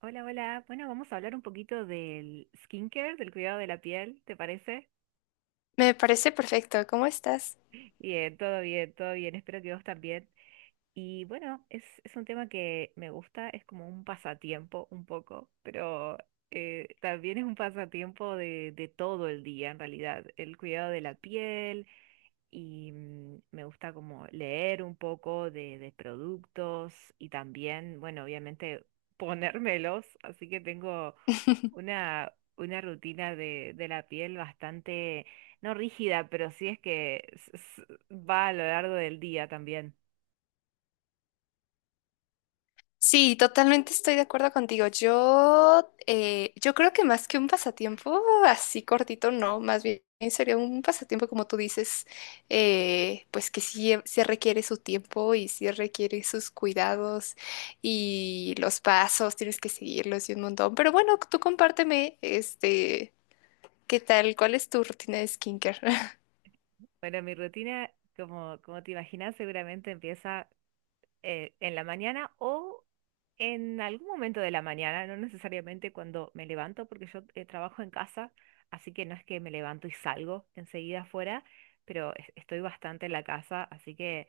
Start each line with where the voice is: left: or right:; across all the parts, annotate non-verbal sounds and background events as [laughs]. right: Hola, hola. Bueno, vamos a hablar un poquito del skincare, del cuidado de la piel, ¿te parece?
left: Me parece perfecto. ¿Cómo estás?
right: Bien, todo bien, todo bien. Espero que vos también. Y bueno, es un tema que me gusta, es como un pasatiempo un poco, pero también es un pasatiempo de todo el día en realidad. El cuidado de la piel, y me gusta como leer un poco de productos y también, bueno, obviamente [laughs] ponérmelos, así que tengo una rutina de la piel bastante, no rígida, pero sí es que va a lo largo del día también.
left: Sí, totalmente estoy de acuerdo contigo. Yo creo que más que un pasatiempo así cortito, no, más bien sería un pasatiempo como tú dices, pues que sí, sí requiere su tiempo y sí requiere sus cuidados y los pasos, tienes que seguirlos y un montón. Pero bueno, tú compárteme, este, ¿qué tal? ¿Cuál es tu rutina de skincare?
right: Bueno, mi rutina, como te imaginas, seguramente empieza en la mañana o en algún momento de la mañana, no necesariamente cuando me levanto, porque yo trabajo en casa, así que no es que me levanto y salgo enseguida afuera, pero estoy bastante en la casa, así que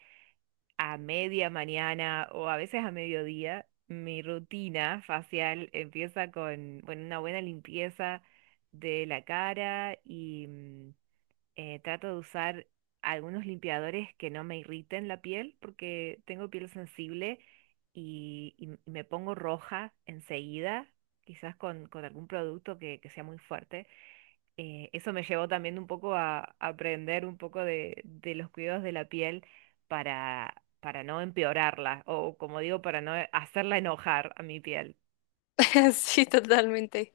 right: a media mañana o a veces a mediodía, mi rutina facial empieza con, bueno, una buena limpieza de la cara. Trato de usar algunos limpiadores que no me irriten la piel porque tengo piel sensible y, y me pongo roja enseguida, quizás con algún producto que sea muy fuerte. Eso me llevó también un poco a aprender un poco de los cuidados de la piel para no empeorarla o, como digo, para no hacerla enojar a mi piel.
left: [laughs] Sí, totalmente.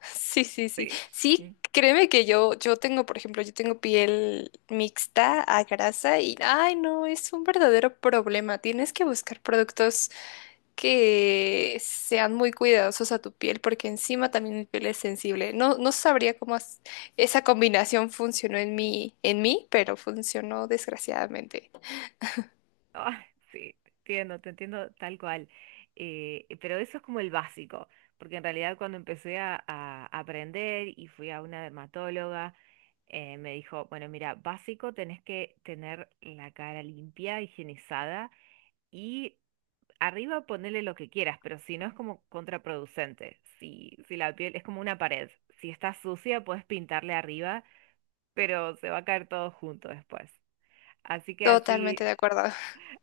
left: Sí, sí, sí.
right: Sí.
left: Sí, créeme que yo tengo, por ejemplo, yo tengo piel mixta a grasa y, ay, no, es un verdadero problema. Tienes que buscar productos que sean muy cuidadosos a tu piel porque encima también mi piel es sensible. No, no sabría cómo as- esa combinación funcionó en mí, pero funcionó desgraciadamente.
right: Ah, sí, te entiendo tal cual. Pero eso es como el básico, porque en realidad cuando empecé a aprender y fui a una dermatóloga, me dijo, bueno, mira, básico tenés que tener la cara limpia, higienizada y arriba ponerle lo que quieras, pero si no es como contraproducente. Si, si la piel es como una pared, si está sucia puedes pintarle arriba, pero se va a caer todo junto después. Así que
left: Totalmente
right: así,
left: de acuerdo.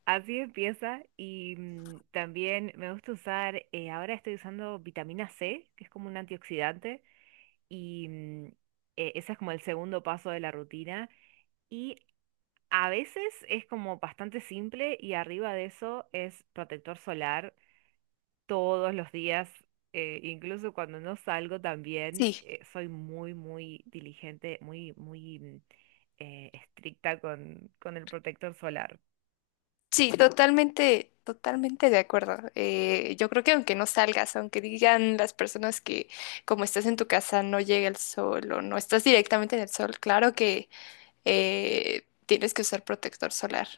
right: así empieza y también me gusta usar, ahora estoy usando vitamina C, que es como un antioxidante, y ese es como el segundo paso de la rutina. Y a veces es como bastante simple y arriba de eso es protector solar todos los días, incluso cuando no salgo también,
left: Sí.
right: soy muy, muy diligente, muy, muy, estricta con el protector solar.
left: Sí, totalmente, totalmente de acuerdo. Yo creo que aunque no salgas, aunque digan las personas que como estás en tu casa no llega el sol o no estás directamente en el sol, claro que tienes que usar protector solar.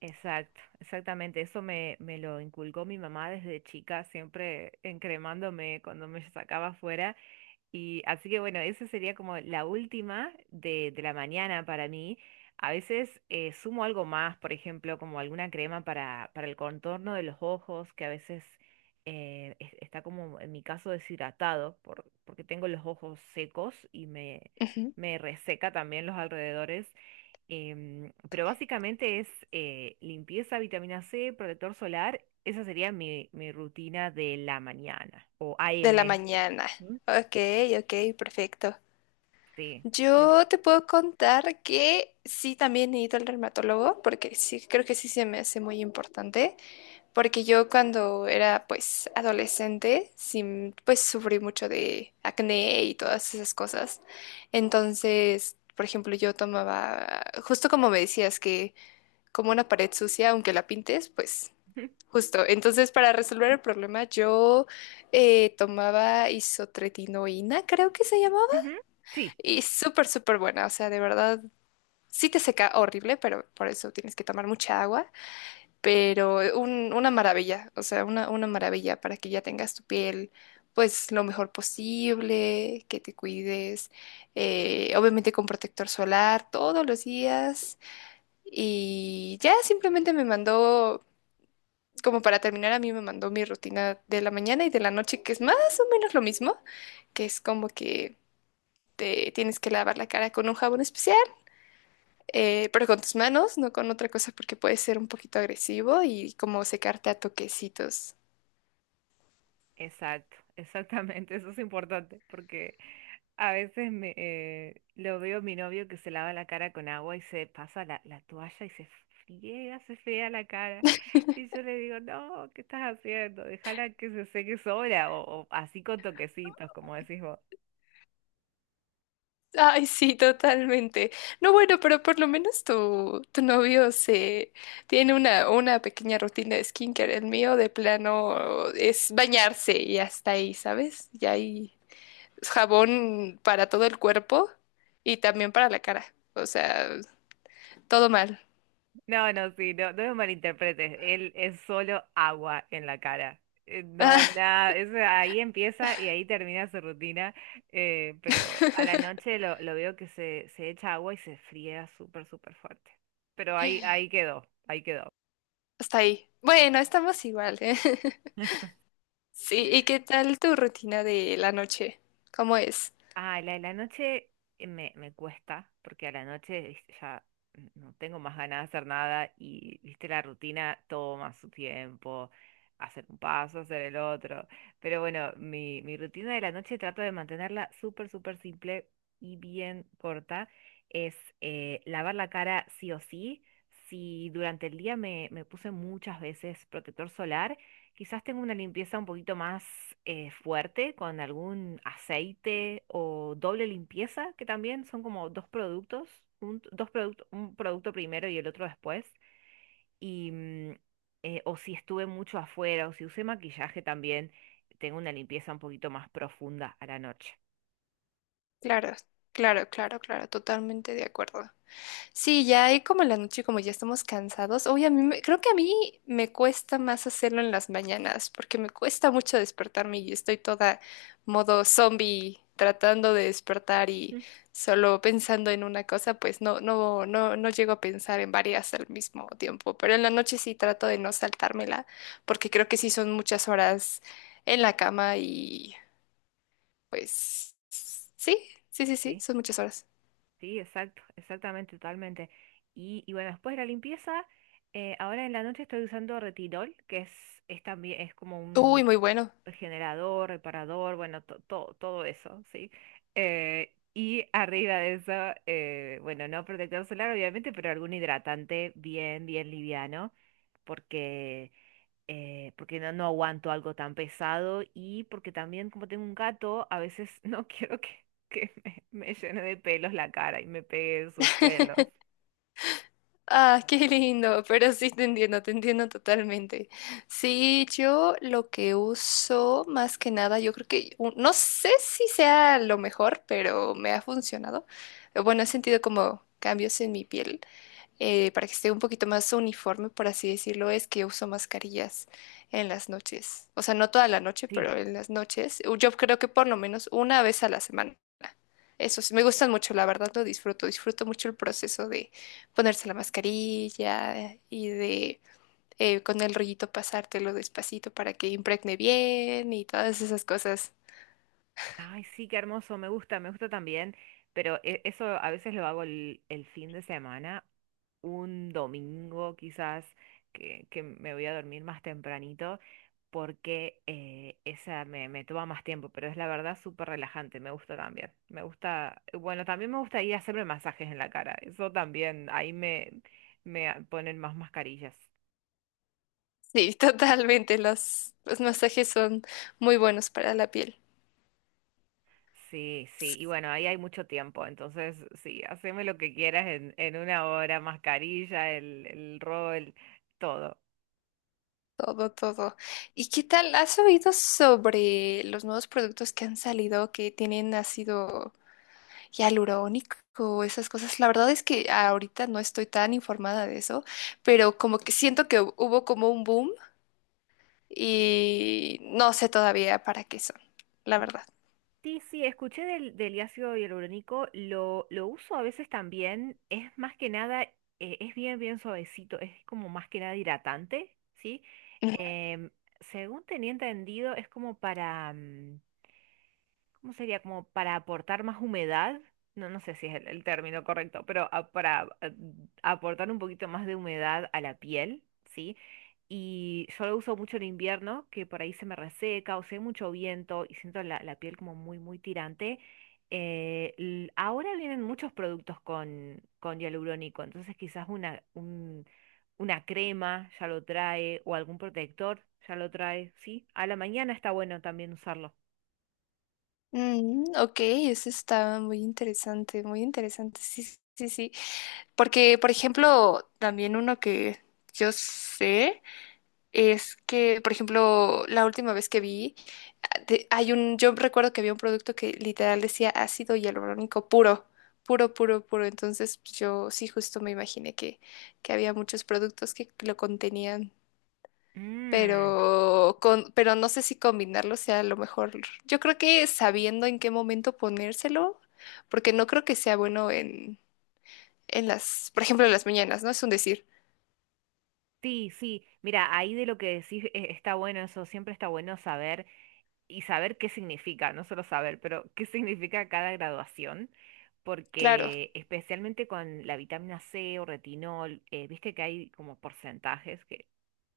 right: Exacto, exactamente. Eso me, me lo inculcó mi mamá desde chica, siempre encremándome cuando me sacaba afuera. Y así que bueno, esa sería como la última de la mañana para mí. A veces sumo algo más, por ejemplo, como alguna crema para el contorno de los ojos, que a veces está como en mi caso deshidratado, porque tengo los ojos secos y me,
left: Ujú.
right: me reseca también los alrededores. Pero básicamente es limpieza, vitamina C, protector solar. Esa sería mi, mi rutina de la mañana o
left: De la
right: AM.
left: mañana.
right: Ujú.
left: Ok, ok, perfecto.
right: Sí. Sí.
left: Yo te puedo contar que sí, también he ido al dermatólogo porque sí, creo que sí se me hace muy importante. Porque yo cuando era pues adolescente, sí, pues sufrí mucho de acné y todas esas cosas. Entonces, por ejemplo, yo tomaba, justo como me decías, que como una pared sucia, aunque la pintes, pues
right: Ujú,
left: justo. Entonces, para resolver el problema, yo tomaba isotretinoína, creo que se llamaba,
right: ujú. Sí,
left: y súper, súper buena. O sea, de verdad, sí te seca horrible, pero por eso tienes que tomar mucha agua pero un- una maravilla, o sea, una maravilla para que ya tengas tu piel pues lo mejor posible, que te cuides, obviamente con protector solar todos los días y ya simplemente me mandó, como para terminar, a mí me mandó mi rutina de la mañana y de la noche, que es más o menos lo mismo, que es como que... Te tienes que lavar la cara con un jabón especial, pero con tus manos, no con otra cosa porque puede ser un poquito agresivo y como secarte a toquecitos.
right: exacto, [laughs] exactamente. Eso es importante porque a veces me, lo veo a mi novio que se lava la cara con agua y se pasa la, la toalla y se friega la cara. Y yo le digo, no, ¿qué estás haciendo? Déjala que se seque sola o así con toquecitos, como decís.
left: Ay, sí, totalmente. No, bueno, pero por lo menos tu novio se tiene una pequeña rutina de skincare. El mío de plano es bañarse y hasta ahí, ¿sabes? Y hay jabón para todo el cuerpo y también para la cara. O sea, todo mal.
right: No, no, sí, no, no me malinterpretes. Él es solo agua en la cara. No,
left: Ah,
right: nada, eso ahí empieza y ahí termina su rutina. Pero a la
left: [laughs]
right: noche lo veo que se echa agua y se fría súper, súper fuerte. Pero ahí, ahí quedó, ahí quedó.
left: hasta ahí. Bueno, estamos igual, ¿eh? [laughs] Sí, ¿y qué tal tu rutina de la noche? ¿Cómo es?
right: Ah, la de la noche me, me cuesta, porque a la noche viste, ya no tengo más ganas de hacer nada y, viste, la rutina toma su tiempo, hacer un paso, hacer el otro. Pero bueno, mi rutina de la noche trato de mantenerla súper, súper simple y bien corta. Es lavar la cara sí o sí. Si durante el día me, me puse muchas veces protector solar, quizás tengo una limpieza un poquito más fuerte con algún aceite o doble limpieza, que también son como dos productos, un producto primero y el otro después. Y, o si estuve mucho afuera o si usé maquillaje también, tengo una limpieza un poquito más profunda a la noche.
left: Claro, claro, claro, claro, totalmente de acuerdo. Sí, ya ahí como en la noche, como ya estamos cansados. Oye, a mí me- creo que a mí me cuesta más hacerlo en las mañanas, porque me cuesta mucho despertarme y estoy toda modo zombie tratando de despertar y
right: Mm.
left: solo pensando en una cosa, pues no, no, no, no llego a pensar en varias al mismo tiempo. Pero en la noche sí trato de no saltármela, porque creo que sí son muchas horas en la cama y pues sí, sí, sí, sí,
right: Sí,
left: son muchas horas.
right: sí, exacto, exactamente, totalmente. Y bueno, después de la limpieza, ahora en la noche estoy usando retinol, que es también es como
left: Uy,
right: un
left: muy bueno.
right: generador, reparador, bueno, todo eso, ¿sí? Y arriba de eso, bueno, no protector solar, obviamente, pero algún hidratante bien, bien liviano, porque, porque no, no aguanto algo tan pesado y porque también, como tengo un gato, a veces [laughs] no quiero que me llene de pelos la cara y me pegue sus pelos.
left: [laughs] Ah, [laughs] qué lindo, pero sí te entiendo totalmente. Sí, yo lo que uso más que nada, yo creo que, u- no sé si sea lo mejor, pero me ha funcionado. Bueno, he sentido como cambios en mi piel, para que esté un poquito más uniforme, por así decirlo, es que uso mascarillas en las noches. O sea, no toda la noche,
right: Sí,
left: pero en las noches. U- Yo creo que por lo menos una vez a la semana. Eso sí, me gustan mucho, la verdad lo disfruto. Disfruto mucho el proceso de ponerse la mascarilla y de con el rollito pasártelo despacito para que impregne bien y todas esas cosas.
right: ay, sí, qué hermoso, me gusta también. Pero eso a veces lo hago el fin de semana, un domingo quizás que me voy a dormir más tempranito porque esa me, me toma más tiempo, pero es la verdad súper relajante, me gusta también. Me gusta, bueno, también me gusta ir a hacerme masajes en la cara, eso también, ahí me, ponen más mascarillas.
left: Sí, [laughs] totalmente. Los masajes son muy buenos para la piel.
right: Sí, sí, y bueno, ahí hay mucho tiempo, entonces sí, haceme lo que quieras en una hora, mascarilla, el rol, todo.
left: Todo, todo. ¿Y qué tal? ¿Has oído sobre los nuevos productos que han salido que tienen ácido? Hialurónico, esas cosas. La verdad es que ahorita no estoy tan informada de eso, pero como que siento que hu- hubo como un boom y no sé todavía para qué son, la verdad.
right: Sí, sí, escuché del, del ácido hialurónico, lo uso a veces también, es más que nada, es bien, bien suavecito, es como más que nada hidratante, ¿sí?
left: Ujú.
right: Em, Según tenía entendido, es como para, ¿cómo sería? Como para aportar más humedad. No, no sé si es el término correcto, pero para aportar un poquito más de humedad a la piel, ¿sí? Y yo lo uso mucho en invierno, que por ahí se me reseca o si hay mucho viento y siento la, la piel como muy, muy tirante. Ahora vienen muchos productos con hialurónico, entonces quizás una, una crema ya lo trae o algún protector ya lo trae, ¿sí? A la mañana está bueno también usarlo.
left: Mm, ok, eso está muy interesante, muy interesante. Sí, sí, sí. Porque, por ejemplo, también uno que yo sé. Es que, por ejemplo, la última vez que vi, ah, de- hay un, yo recuerdo que había un producto que literal decía ácido hialurónico puro, puro, puro, puro. Entonces, pues, yo sí justo me imaginé que había muchos productos que lo contenían,
right: Mm.
left: pero con, pero no sé si combinarlo sea lo mejor. Yo creo que sabiendo en qué momento ponérselo, porque no creo que sea bueno en las, por ejemplo, en las mañanas, ¿no? Es un decir,
right: Sí, sí, mira, ahí de lo que decís está bueno eso, siempre está bueno saber y saber qué significa, no solo saber, pero qué significa cada graduación,
left: claro,
right: porque especialmente con la vitamina C o retinol, viste que hay como porcentajes que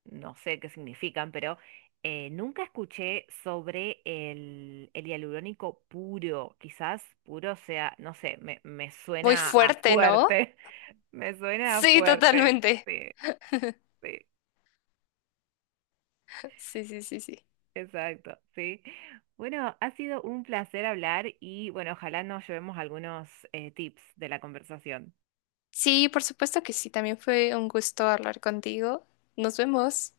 right: no sé qué significan, pero nunca escuché sobre el hialurónico puro, quizás puro sea, no sé, me
left: muy
right: suena a
left: fuerte, ¿no?
right: fuerte, [laughs] me suena a
left: Sí,
right: fuerte,
left: totalmente.
right: sí, sí.
left: Sí, sí, sí, sí.
right: Exacto, sí. Bueno, ha sido un placer hablar y bueno, ojalá nos llevemos algunos tips de la conversación.
left: Sí, por supuesto que sí. También fue un gusto hablar contigo. Nos vemos.